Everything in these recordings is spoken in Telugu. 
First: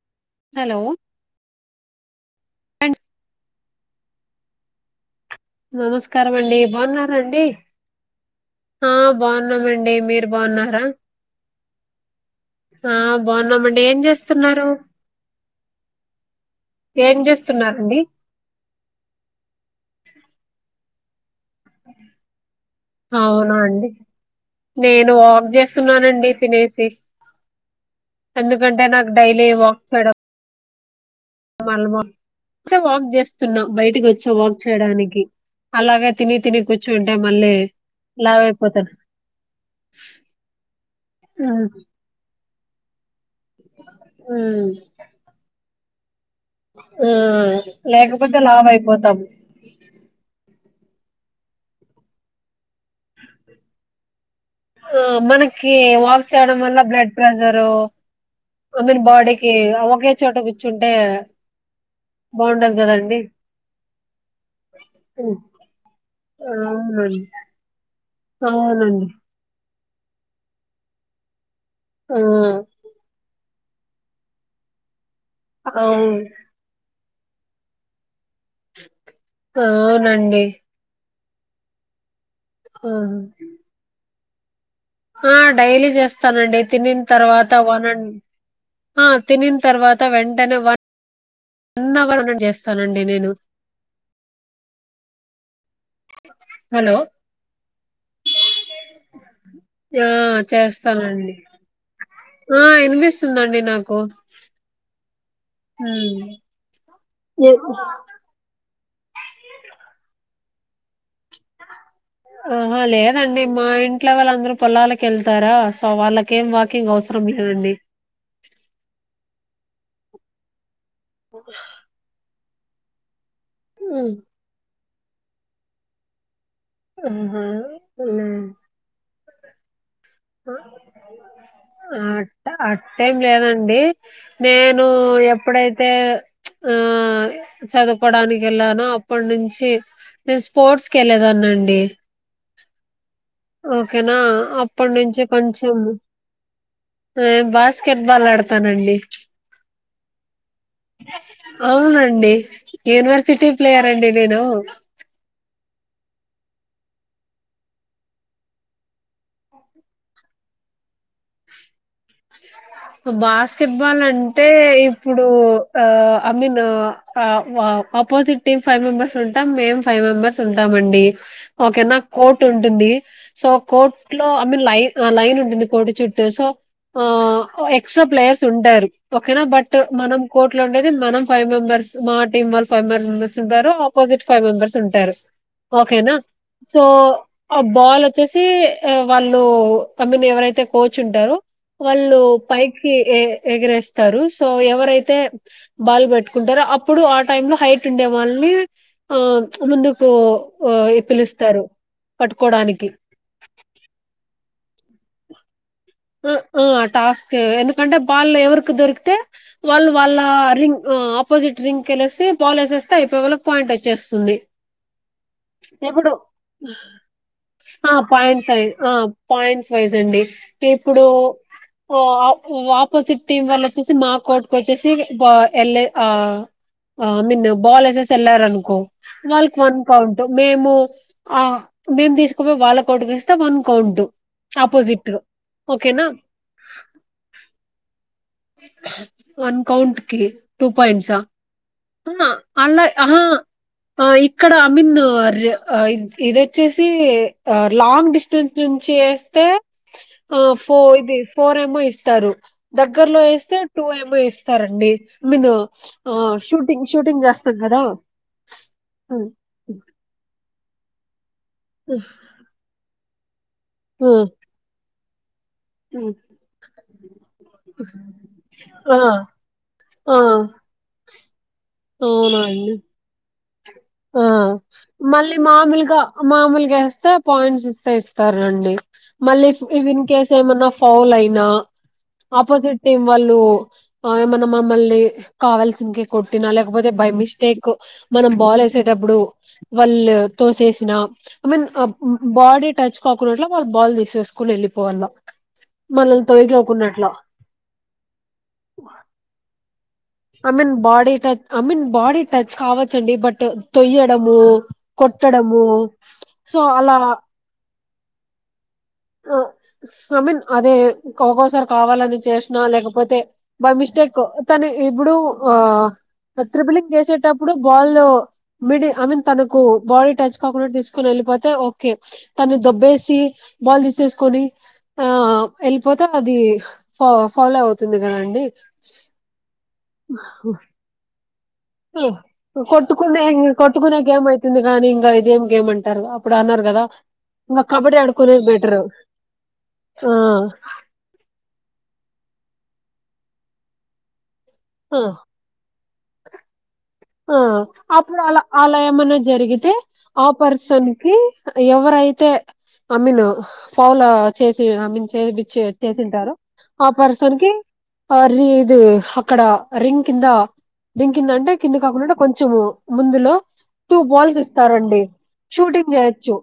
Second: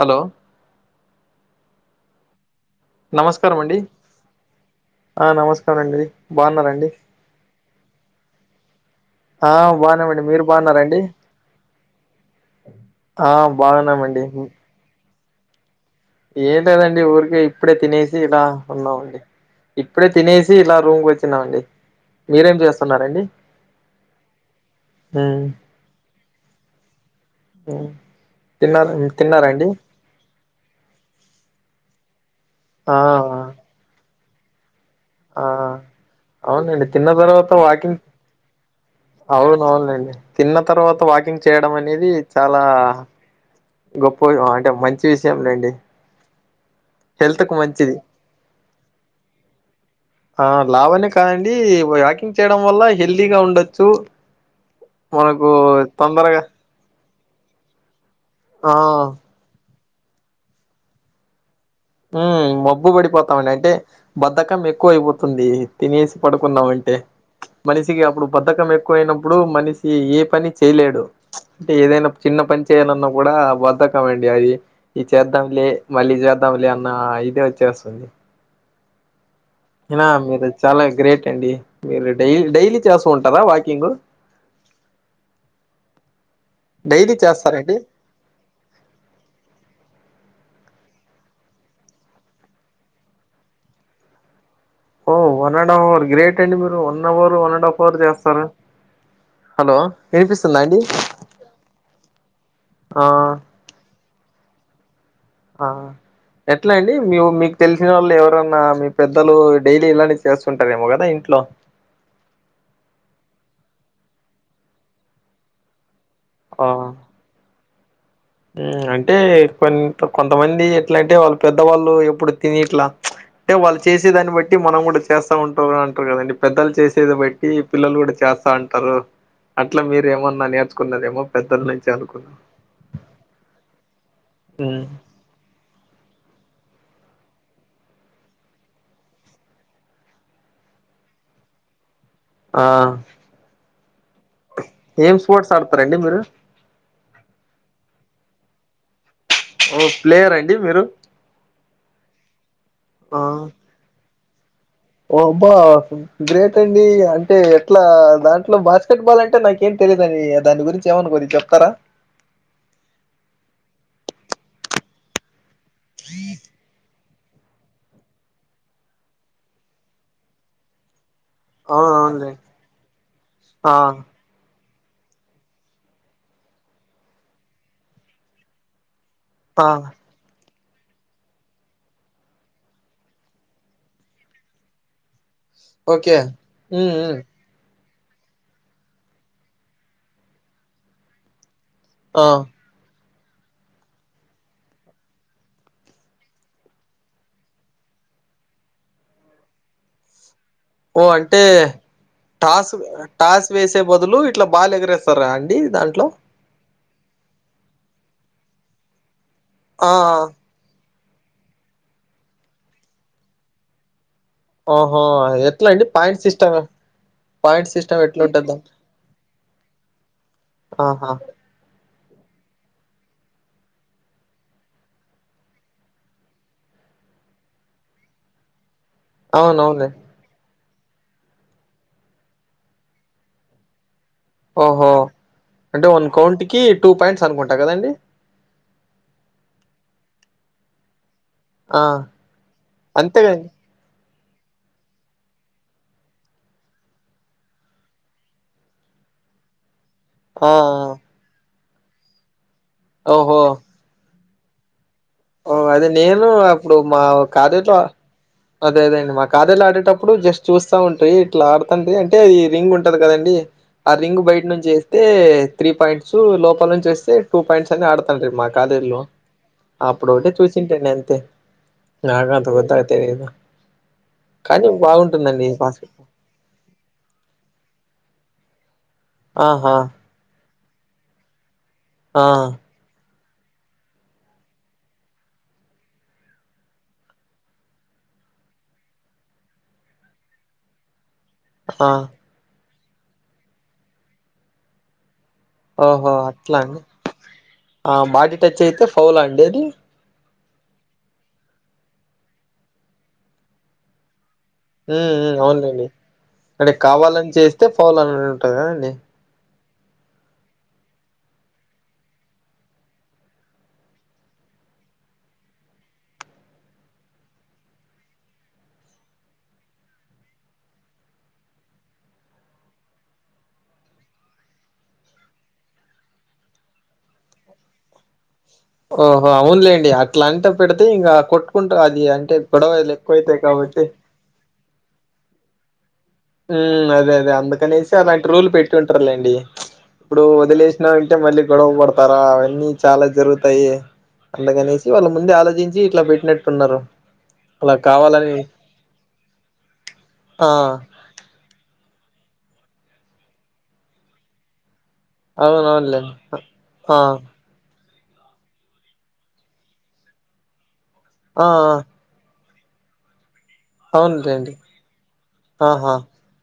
హలో హలో నమస్కారం అండి ఆ నమస్క రండి నమస్కారం అండి బాగున్నారండి ఆ బావున్నమండి మీరు బాగున్నారా అండి ఆ బాగున్నామండి ఏం లేదండి ఏం ఊరికే ఇప్పుడే చేస్తున్నారండి తినేసి ఇలా ఉన్నామండి ఇప్పుడే తినేసి ఇలా రూమ్కి వచ్చి న్నామండి మీరేం చేస్తున్నరు అవునా అండి నేను ఉమ్ వాక్ చేస్తున్నానండి తినేసి ఉమ్ ఎందుకంటే తిన్నార నాకు డైలీ తిన్నారండి వాక్ చేయడం మళ్ళ వాక్ చా ఆ వాక్ చేస్తున్నా బయటికి వచ్చా వాక్ చేయడానికి కి ఆ అలాగే తిని తిని అవునండి తిన్న కూర్చుంటే మళ్ళీ లావు అయిపోతారు అవునవును లెండి తిన్న తర్వాత వాకింగ్ ఉమ్, చేయడం అనేది చాలా గొప్ప ఉమ్, అంటే మంచి విషయం లేండి ఆ హెల్త్ కు మంచిది లేకపోతే లావు అయిపోతాం ఆ లావు అనే కాదండీ వాకింగ్ చేయడం వల్ల హెల్దీగా ఉండొచ్చు ఆ మనకు మనకి వాక్ తొందరగా చేయడం వల్ల బ్లడ్ ప్రెషరు ఆ ఐ మీన్ బాడీకి ఒకే చోట కూర్చుంటే ఉమ్ బాగుండదు మబ్బు కదండీ! పడిపోతామండి అంటే బద్దకం ఎక్కువ హ్మ్. అయిపోతుంది తినేసి పడుకున్నామంటే అవునండి. మనిషికి అప్పుడు బద్ధకం అవునండి. ఎక్కువయిన ప్పుడు మనిషి ఏ పని చేయలేడు ఏదైనా ఆ! చిన్న పని చేయాలన్నా కూడా బద్ద మండి అయి ఇది చేద్దాంలే మళ్ళీ అవును. చేద్దాంలే అన్న ఇది వచ్చేస్తుంది హ అయిన మీరు చాలా గ్రేట్ అండి మీరు డై డైలీ చేస్తూ ఆహా! ఉంటారా వాకింగ్ ఆ డైలీ చేస్తానండి తినిన డైలీ తర్వాత చేస్తారండి వన్ అండ్ ఆ తినిన తర్వాత వెంటనే వన్ అవర్ అన చేస్తానండి నేను ఓ one and half hour great అండి మీరు hello! One hour one and half hour చేస్తారు హలో ఆ! వినిపిస్తుందా అండి చేస్తానండి. ఆ ఇనిపిస్తుందండి నాకు ఆ హ్మ్. ఎట్లా అండి మీ ఎ మీకు తెలిసిన వాళ్ళు ఎవరు న్నా మీ పెద్దలు డైలీ ఇలానే చేస్తుంటారేమో కదా ఇంట్లో ఆహ లేదండి మా ఇంట్లో వాళ్ళందరు పొలాలకి వెళ్తారా సో వాళ్ళకి ఏం ఆ వాకింగ్ అవసరం లేదండి ఉమ్ అంటే కొంత్ కొంతమంది ఎట్లంటే వాళ్ళు పెద్దవాళ్ళు ఎప్పుడు తిని ఇట్లా అంటే వాళ్ళు హ్మ్. చేసేదాన్ని బట్టి మనం కూడా చేస్తా ఉంటారు అంటారు కదండి పెద్దలు చేసేది ఆహా బట్టి పిల్లలు కూడా లేదు చేస్తా అం హలో అట్లా మీరేమన్నా నేర్చుకున్నరేమో పెద్దల నుంచి అనుకున్న అటా ఏం లేదండి ఉమ్. నేను ఎప్పుడైతే ఆ చదువుకోవడానికి వెళ్ళాను అప్పటి నుంచి నేను స్పోర్ట్స్ కి వెళ్ళెదాన్నండి ఆ ఓకేనా అప్పటి ఏం నుంచి స్పోర్ట్స్ కొంచెం ఆడతారండి మీరు మేం బాస్కెట్ బాల్ ఆడతానండి ఓ ప్లేయర్ అండి మీరు అవునండి ఆ యూనివర్సిటీ ప్లేయర్ రండి నేను ఓ అబ్బా గ్రేట్ అండి అంటే ఎట్లా దాంట్లో బాస్కెట్ బాల్ అంటే నాకేం తెలియద దండి దాని గురించి ఏమనుకో చెప్తారా బాస్కెట్ బాల్ అంటే ఇప్పుడు ఆ ఐ మిన్ ఆ వా ఆపోజిట్ టీమ్ ఫైవ్ మెంబెర్స్ ఉంటాం మేం ఫైవ్ మెంబర్స్ ఉంటా మండి ఆ ఓకే నా అవునులే కోట్ ఉంటుంది సో ఆ కోట్ కోట్లో ఐ మీన్ లైన్ లైన్ ఉంటుంది కోటి చుట్టూ సో ఆహ్ ఎక్స్ట్రా ప్లేయర్స్ ఉండరూ ఓకేనా ఆ బట్ మనం కోర్ట్ లో ఉండేది మనం ఫైవ్ మెంబెర్స్ మా టీం వాళ్లు ఫైవ్ ఫైవ్ మెంబర్స్ ఉంటారు ఆపోజిట్ ఫైవ్ మెంబర్స్ ఉంటారు ఓకేనా ఓకే సో ఉమ్ ఉమ్ ఆ బాల్ వచ్చేసి వాళ్ళు ఐ మీన్ ఎవరైతే కోచ్ ఉంటరో వాళ్ళు ఆ పైకి ఎగరేస్తారు సో ఎవరైతే బాల్ పట్టుకుంటారు అప్పుడు ఆ టైమ్ లో హైట్ ఉండే వాళ్ళని ఆ ముందుకు ఓ ఎక్కిలిస్తారు టాస్ పట్టుకోడానికి టాస్ వేసే బదులు ఇట్లా బాల్ ఎగరేస్తారా అండి దాంట్లో అ ఆ టాస్క్ ఎందుకంటే బాల్ ఎవరికి దొరికితే వాళ్ళు ఆ వాళ్ళ రింగ్ ఆపోజిట్ రింగ్ కెళ్ళెసి బాల్ ఏసేస్తే అయిపోవెలె పాయింట్ వచ్చేస్తుంది ఓహో ఎట్లా అండి ఇప్పుడు పాయింట్ సిస్టమ్ పాయింట్ ఆ సిస్టమ్ పాయింట్స్ ఎట్లుంటది స్రెజ్ ఆ పాయింట్స్ వైజ్ అండి ఇప్పుడు ఆహా ఆ ఆపోజిట్ టీం వాళ్ళ వచ్చేసి మా కోర్ట్ కు వచ్చేసి వెళ్ళ ఆ ఐ మీన్ బాల్ ఎసెస్ ఎలారనుకో బాల్ కి వన్ అవునవునులే కౌంట్ మేము ఆ మేము తీసుకుపోయి వాళ్ళ కోర్టుకి ఇస్తే వన్ కౌంట్ ఓహో ఆపోజిట్ అంటే ఓకేనా వన్ కౌంట్ కి టూ పాయింట్స్ అనుకుంటా కదండి వన్ కౌంట్ కి టూ పాయింట్స్ ఆ అలా అంతే ఆహా కదండి ఆ ఇక్కడ ఐ మీన్ ఇదోచ్చేసి లాంగ్ డిస్టెన్స్ నుంచి వేస్తే ఆ ఫోర్ ఇది ఫోర్ ఏమో ఇస్తారు దగ్గర్లో ఓహో వేస్తే టూ ఏమో ఇస్తారండి ఐ మీన్ ఓ అదే నేను ఆహ్, అప్పుడు షూటింగ్ మా షూటింగ్ జేస్తాం కాలేజీలో గదా! అదే అదేండి మా హ్మ్. కాలేజ్ లో ఆడేటప్పుడు ఇప్పుడు జస్ట్ చూస్తా ఉంట్రి ఇట్లా ఆడుతండ్రి హ్మ్. అంటే అది రింగ్ ఉంటది కదండి ఆ రింగ్ హ్మ్. బయట నుంచి వ అయితే త్రీ హ్మ్. పాయింట్స్ లోపల నుంచి వస్తే టూ పాయింట్స్ అని ఆడతాను మా కాలేజ్ ఆ! లో అప్పుడు ఆ! ఒకటే చూసింటానీ అంతే నాగా అంత అవునండి. కొద్దగా తెలియదు ఆ కానీ మళ్ళీ బాగుంటుందండి బాస్కెట్ మామిలుగా బాల్ మామూలుగా ఏస్తే పాయింట్స్ ఇస్తే ఇస్తారండి మళ్ళీ ఇఫ్ ఆహా ఇన్ కేస్ ఏమన్నా ఫౌల్ అయినా ఆ ఆపోజిట్ టీం వాళ్ళు ఆ ఏమన్న మమ్మల్నీ కావల్సిన్కి కొట్టినా లేక పోతే బై మిస్టేక్ మనం బాలెస్ వచ్చేటప్పుడు, వళ్ళు తోసేసినా మన్ ఆ అప్మ్ బాడీ టచ్ కాకుడట్ల వాళ్ళు బాల్ దీసేసుకొని ఎళ్ళిపోవల్ల ఓహో మనల్ని తొగి అట్లా అండి అకున్నట్లా ఆ బాడీ టచ్ అయితే, ఫౌలా అండి? అదీ I mean body touch I mean body touch కావచ్చండి. బట్ తొయ్యడమూ మ్ మ్ అవును లెండి. అంటే అలా కావాలని చేస్తే ఫౌల్ అన్నట్టు కదండి? అ ఐ మిన్ అదే ఒకోకోసారి కావాలని చేసినా, లేక పోతె బై మిస్టేక్ తని ఇప్పుడూ ఆ త్రిబ్లింగ్ జేసేటప్పుడు బాల్ల్ మిడి ఐ మీన్ తనకూ బాడీ టచ్ కాకుండా, తీసుకొని ఎళ్లిపోతే, ఓకే. తను దొబ్బేసి, బాల్ దీసేసుకొని, ఆ ఎళ్ళిపోతే, అదీ ఫ ఫౌల్ అవుతుంది గదండీ. ఓహో! అవును లెండి, అట్ల అంటె పెడితే ఇంగా కొట్ క్కుంటు అదీ అంటే పొడవైర్లు ఎక్కువైతయి కాబట్టి తుంది గాని ఇంగా ఇదేం గేమ్మంటారు? అప్ ఊమ్, అదే అదే అందుకనేసి అలాంటి ఆడుకునేది రూల్ పెట్టి బెటర్ ఉంటరు లేండి. ఆ ఇప్పుడూ వదిలేసిన తె మళ్ళీ గొడవ పడతారా? అవన్నీ చాలా జరుగుతాయి. అందుకనేసి, ఆ వాళ్ళ ముందే ఆలోచిం చి ఇట్ల బెట్టినట్టున్నరు. ఆ అప్పుడు అల ఆలా ఏమన్నా జరిగితే, ఆ పర్సన్ కి ఎవరైతే, అ మిన్ ఫౌలో చేసి, అ మిన్ చేదిపిచ్చి అవునవునులేండి వెత్తేసుంటారొ, ఆ పర్సన్ కి అర్రీ ఇదీ హక్కడా రింగ్ కిందా రింగ్ కింద ఆ! అంటే ఉండుట కొంచమూ ముందులో టూ బాల్స్ అవునులేండి ఇస్తారండి, షూటింగ్ ఆహా జేయొచ్చు.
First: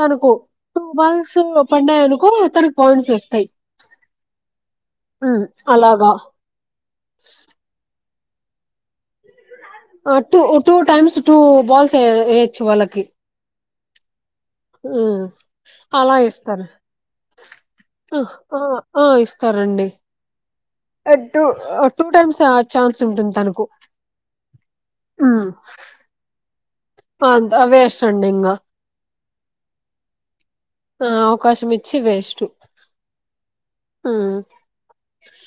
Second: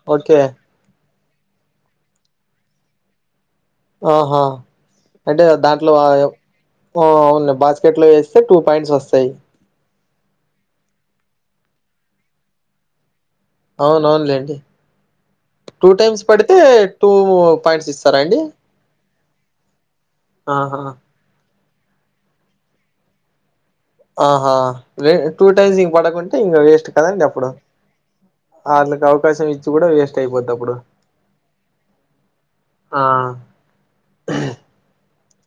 తనకు ఓకే టూ బల్సూ పడ్డాయనుకో, అతనకి పాయింట్స్ ఒస్తయి. ఆహా, అంటే దాంట్లో అలాగా ఆయె ఆ అవునులె బాస్కెట్ లో ఏసి స్తె టూ పాయింట్స్ ఒస్తయి. ఆ two two times two balls ఏ ఏయొచ్చు వాళ్ళకి అవునవును లెండి. ఉమ్ టూ అలా టైమ్స్ పడితే, ఇస్తారు టూ పాయింట్స్ ఆ ఇస్తరా అండి? ఆ ఆ ఇస్తారండి. ఆహా ఎ టూ టూ టైమ్స్ ఛాన్స్ ఉంటుంది తనకు ఆహా, వే టూ హ్మ్. టైమ్స్ ఇంగ్ పడకుంటే ఇంగ వేస్ట్ కదండి అప్పుడు పండేంగా ఆర్లు కావు. అవకాశం ఇచ్చి గుడా వేస్ట్ అయిపోద్దప్పుడు. ఆ అవకాశం ఇచ్చి వేస్టు ఆ ఆ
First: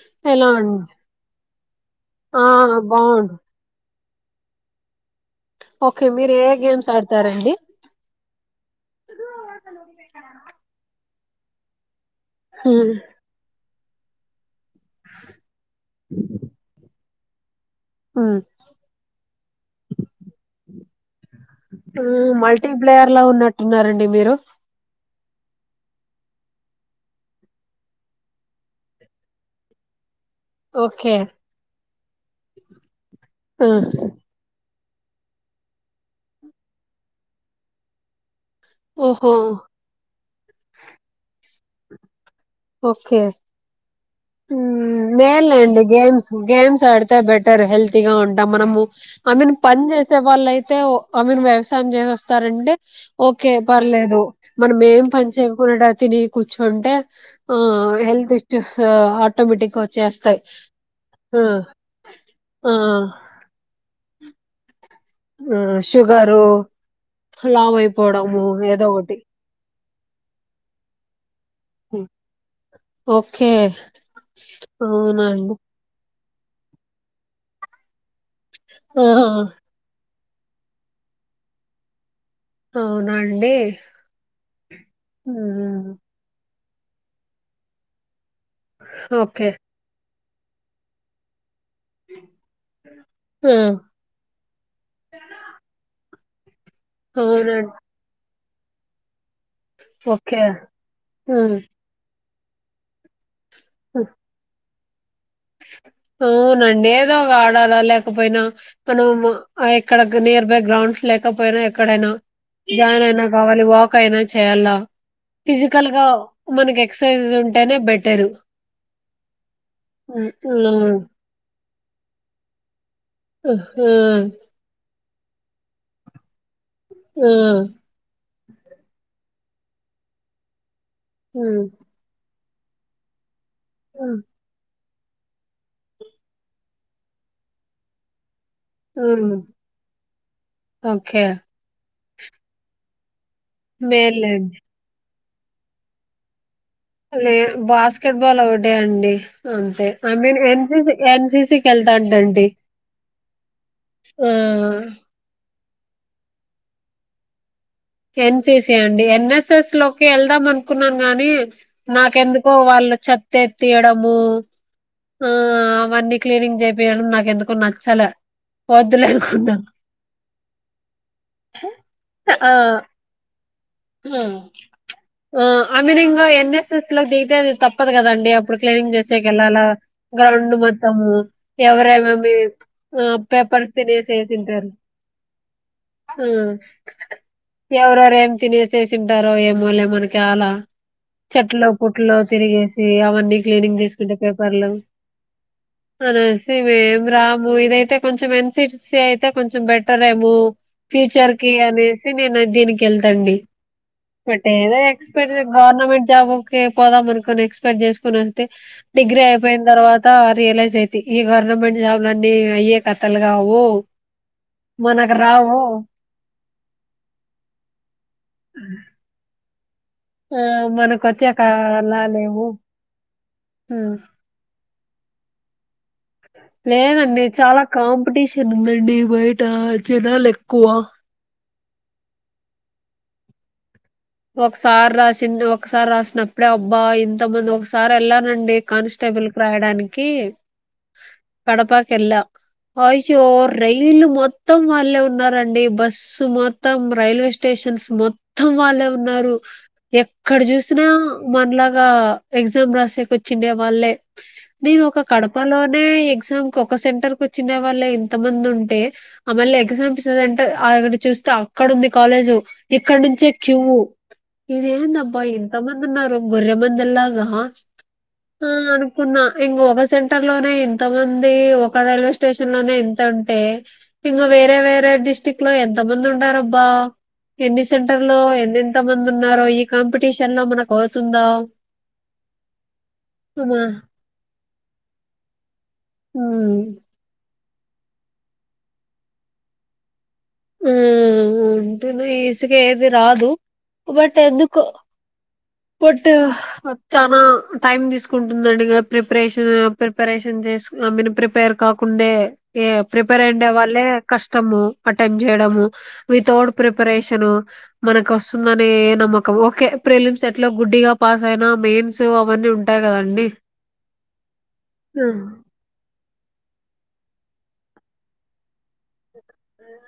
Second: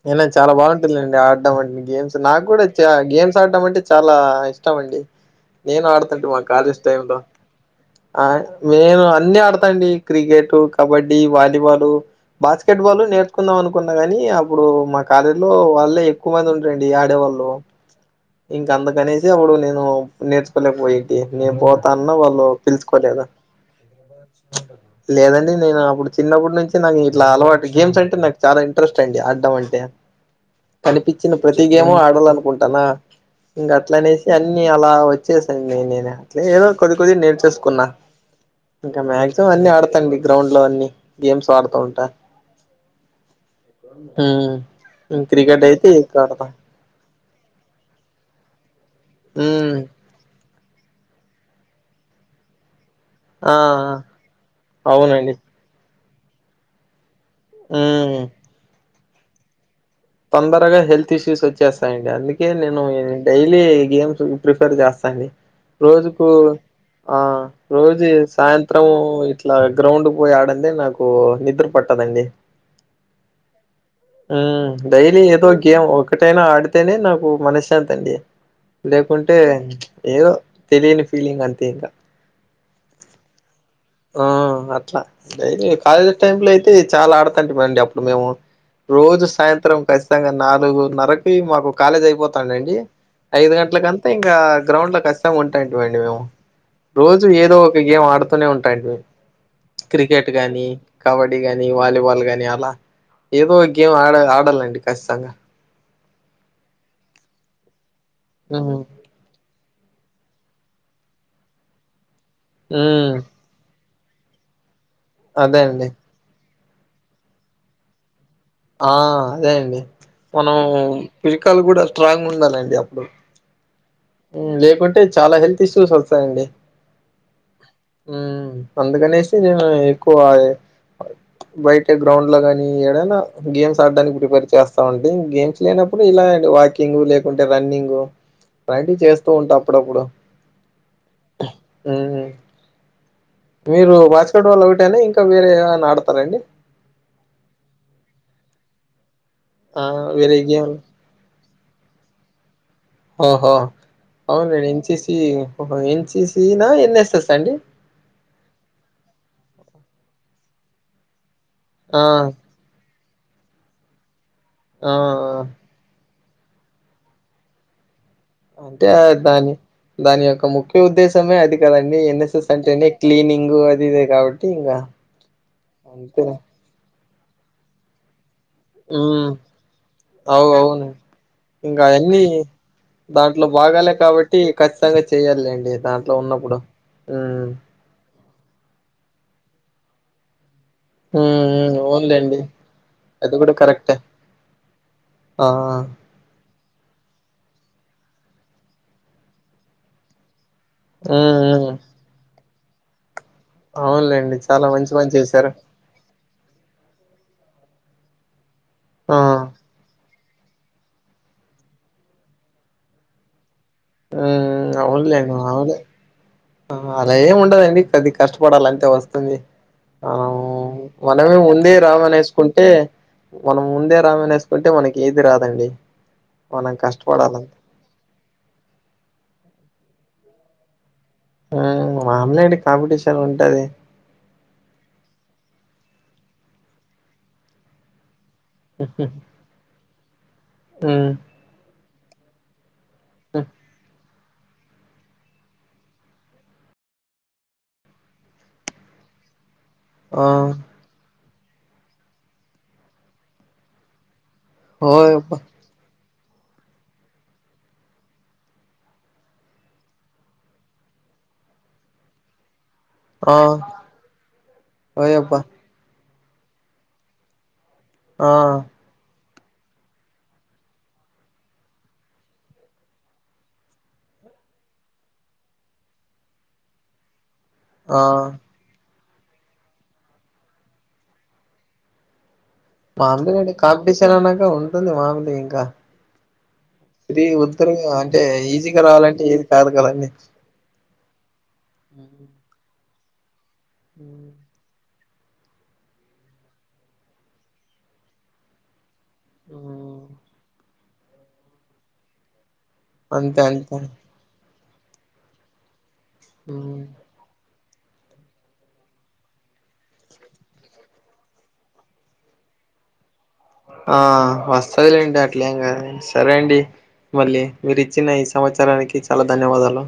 ఏం లేదు, చాలా బాగుంటుదండి ఆడడంమంటే గేమ్స్. నాకు ఆ గూడా చా బాగుండు గేమ్స్ ఆడడం అంటె చాలా ఇష్టమండి. నేను ఓకే ఆడుతుంట మీరు మా ఏ కాలేజ్ గేమ్స్ టైం లో. ఆడతారండి ఆ నేను అన్ని ఆడతాండి. Cricket, kabaddi, volleyball basketball నేర్చుకుందాం అనుకున్న గనీ, అప్ ఇప్పుడూ మా కాలేజ్లో వాళ్ళే ఎక్కువ మంది ఉంటరండి ఆడేవాళ్ళు. ఇంక అందుకనేసి, అప్పుడు నేనూ నేర్చుకోలేక పొయిద్ది. నేను బోతా అన్న వాళ్ళు టిం బ్లేయర్లా ఉన్నట్టున్నారండి మీరు. ప్చ్! లేదండి నేనూ అప్పుడు చిన్నప్పడు నుంచి నాకు ఇట్లా అలవాటు. గేమ్స్ అంటే, నాకు చాలా ఇంట్రెస్ట్ అండి. అ అంటే ఓకే కనిపించిన ప్రతి గేము ఆడాలనుకుంటానా ఆ! ఇంకా అట్లానే అన్నీ అలా వచ్చేసయండి నేను అట్ల ఏదో కొద్ది కొద్దిగా నేర్చేసుకున్నా ఇంకా ఓహో మాక్సిమం అన్ని ఆడతాం మీ గ్రౌండ్ లో అన్ని గేమ్స్ ఆడుతా ఉంటా ఓకే ఉమ్ క్రికెట్ మేన్లండి అయితే ఎక్కువ గేమ్స్ ఆడతా గేమ్ మ్స్ ఆడితే బెటర్ హెల్తీగా ఉంటాం మనము ఐ మీన్ ఉమ్ పని చేసే వాళ్ళ అయితే ఆ మీన్ వ్యవసాయం చేసోస్తారంటే ఓకే ఆ పర్లేదు మనం ఏం పని అవునండి చేయ కూనడా తిని కూర్చుంటే ఆ ఉమ్ హెల్త్ ఇష్యూస్ ఆటోమేటిగ్గ తొందరగా హెల్త్ ఇష్యూస్ వచ్చేస్తాయండి అందుకే ఆ నేను డైలీ గేమ్స్ ప్రిఫర్ చేస్తాను ఆ రోజుకు షుగరు ఆ లావు రోజు అయిపోవడము ఏదో సాయంత్రము ఒకటి ఇట్ ట్లా గ్రౌండ్ కు పోయి ఆడందే నాకు నిద్ర పట్టదండి ఓకే ఆ డైలీ ఏదో అవునండి గేమ్ ఒకటైనా ఆడితేనే నాకు మనశ్శాంతి అండి ఆ లేకుంటే ఏదో తెలియని ఫీలింగ్ అంతే ఇకా అవునా అండి ఆ అట్లా అ కాలేజ్ టైమ్ లో అయితే చాలా ఆడతంట మండి అప్పుడు మేము రోజు ఓకే సాయంత్రం ఖచ్చితంగా నాలుగున్నరక్ కి మాకు కాలేజ్ అయిపోతాందండి ఐదు ఆ గంటలకం ఇంకా గ్రౌండ్ లో కష్టంగా ఉంటాయంటిమండి మేము రోజు ఏదో అవునండి ఒక గేమ్ ఆడుతూనే ఉంటాం క్రికెట్ ఓకే గానీ ఆ కబడ్డీ గానీ వాలీబాల్ గానీ అలా ఏదో ఒక గేమ్ ఆ ఆడ ఆడాలండి ఖచ్చితంగా అవునండి ఏదో ఒక ఆడాలా లేకపోయినా మ్మ్ మనం ఎక్కడ నియర్ బై గ్రౌండ్స్ లేకపోయిన ఎక్కడైనా జాయిన్ మ్మ్ అయినాక్ కావాలి వాక్ అయినా చేయాల అదే అండి ఫిజికల్ గా మనకి ఎక్సర్సైజ్ ఉంటేనే బెటరు ఆ అదే అండి హ్మ్. మనం హ్మ్. పిరికాలు కూడా స్ట్రాంగ్ ఉండాలండి అప్పుడు ఉహూ అంటే చాలా హెల్త్ ఇష్యూస్ వస్తాయండి మ్ మ్ అందుకనేసి ఎక్కువ హ్మ్. వైట్ అంటే గ్రౌండ్ లోగాని ఏడైనా గేమ్స్ ఆడడానికి హ్మ్. ప్రిపేర్ చేస్ డి గేమ్స్ లేనప్పుడు ఇలా వాకింగ్ లేకుంటే రన్నింగ్ ప్రాక్టీస్ చేస్తూ హ్మ్. ఉంటా అప్పుడప్పుడు ఓకే మ్ హు మీరు బాస్కెట్ మేల్లేండి బాల్ ఒకటేనా ఇంకా వేరే ఏదైన ఆడతారండి లేదు బాస్కెట్ బాల్ ఒకటే అండి ఆ! అంతే ఐ వేరే మీన్ ఎన్ గేమ్ ఎన్సిసికి వెళ్తాంటండి ఓహో అవునండి ఆ ఎన్సిసి ఎన్సిసినా ఎన్ఎస్ఎస్ అండి ఎన్సిసి అండి ఎన్ఎస్ఎస్ లోకి వెళ్దాం అనుకున్నాను గాని ఆ! నాకెందు కో వాళ్ళు చెత్త్ఎత్తీయడము ఆ ఆ అవన్నీ క్లీనింగ్ చేపియడం నాకు ఎందుకో నచ్చలే అంటే వద్దులే దాని అనుకున్నా దాని యొక్క ముక్ ఉద్దేశమే అది కదండి ఆ ఎన్ఎస్ఎస్ అంటేనే క్లీనింగ్ అదిదే కాబట్టి ఇంకా ఆమెదింగా ఎన్ఎస్ఎస్ లో దిగితే అది తప్పదు కదండి అప్ క్లీన్ ఉమ్ చేసేకెళ్ళాలా అవు గ్రౌండ్ అవును మొత్తము ఇంకా అయన్నీ ఎవరేమేమి ఆ దాంట్లో పేపర్స్ బాగాలే కాబట్టి తినేసేసింటారు ఖచ్చితంగా చెయ్యాలి అండి దాంట్లో ఉన్నప్పుడు హ్మ్ ఎవరోరేం తినేసి వేసేసింటారో ఏమోలే మనకి యాల చెట్లో ఉమ్ పుట్లో అవునులేండి తిరిగేసి అది అవన్నీ కూడా క్లీనింగ్ కరెక్టే చేసుకుంటే పేపర్లు ఆ అనేసి మేము రాము ఇదైతే ఎన్సీసి అయితే కొంచెం బెటరేమో ఉమ్ ప్యూచర్ కి ఉమ్ అనేసి నేను దీనికెళ్తా అండి అవునులేండి బట్ చాలా ఏదో మంచి పని ఎక్స్పెక్ట్ జేయ్ చేశారు గవర్నమెంట్ జాబు కే పోదాం అనుకుని ఎక్స్పెక్ట్ చేసుకొని ఉంటే ఆ డిగ్రీ అయిపోయిన తర్వా త రియలైజ్ అయితి ఈ గవర్నమెంట్ జాబ్లన్ని అయ్యే కథలుగావు ఆ అవునులే మాములే ఆ అలా ఏమి ఉండదండి కొద్దిగ కష్టపడాలంతే వస్తుంది అ ఆ మనకు వచ్చే మనమే ముందే కళ రామనే లేవు వేసుకుంటే మనం ఉమ్, ముందే రామనే వేసుకు అంటే మనకి ఏది రాదండి మనం లేదండి కష్టపడాల చాలా కాంపిటీషన్ ఉందండి బయట జనాలు ఎక్కువ ఆ మాములే అండి కాంపిటీషన్ ఉంటది ఒకసారి రాసిండు ఒకసారి రాసినప్పుడే అబ్బా ఇంతమంది ఒకసారి వెళ్ళానండి కానిస్టేబుల్ కు రాయడానికి ఉమ్ కడప కెళ్ళా అయ్యో రైలు మొ త్తం వాళ్ళే ఉన్నారండి బస్సు మొత్తం రైల్వే స్టేషన్స్ మొత్తం వాళ్ళే ఉన్నారు ఆ ఎక్కడ జూసు తునా మనలాగా ఎగ్జామ్ రాసే కి వచ్చిండే వాళ్ళే నేను ఒక ఓయబ్బ కడపలో నే ఎగ్జామ్ కు ఒక సెంటర్ కు వచ్చిండే వాళ్ళే ఇంతమంది ఉంటే ఆ మళ్ళీ ఎగ్జాం [unintelligible] చూస్తే అక్కడుంది కాలేజ్ ఇక్కడ నుంచే ఆ క్యూ ఇదేందబ్బా ఓయబ్బ ఇంతమంది ఉన్నారు గొర్రెమందల్లాగా ఆ అను కున్నా ఇంగ ఒక సెంటర్ లోనే ఇంత మంది ఒక రైల్వే స్టేషన్ లోనే ఇంత ఉంటే ఇంగ వేరే వేరే డిస్టిక్ లోఎంత మంది ఉండారు అబ్బా ఎన్ని ఆ సెంటర్లో ఎన్నెన్ ఎంత మంది ఉన్నారో ఈ కాంపిటీషన్ లో మనకు అవుతుందా మాములుగాండి అమ్మా. కాంపిటీషన్ అన్నాక ఉంటుంది మాములే ఇంకా ఉమ్, ఇది ఉద్ధరుగా అంటే ఈజీగా రావాలంటే ఏది కాదు కదన్నీ ఉమ్ ఉంటుంది ఈజీగా ఏది రాదు బట్ హ్మ్. ఎందుకో కొట్టు వచ్చాన టైం తీసుకుంటుంది దండిగ ప్రిపరేషన్ హ్మ్. ప్రిపరేషన్ చేసు ఆమెను ప్రిపేర్ కాకుండే ఏ ప్రిపేర్ అంతే అంతే అయ్యుండేవాల్లే కష్టము అటెండ్ చేయడము వితౌడ్ హ్మ్ ప్రిపరేషను మనకు వస్తుందనే నమ్మకం ఓకే ప్రిలిమ్ సే లో గుడ్డిగా పాస్ అయినా మెయిన్స్ అవన్నీ ఉంటాయి కదండి ఆ వస్తదిలేండి ఆ అట్లేం కాదు సరే అండి మళ్ళీ మీరు ఇచ్చిన ఈ సమాచారానికి చాలా ధన్యవాదాలు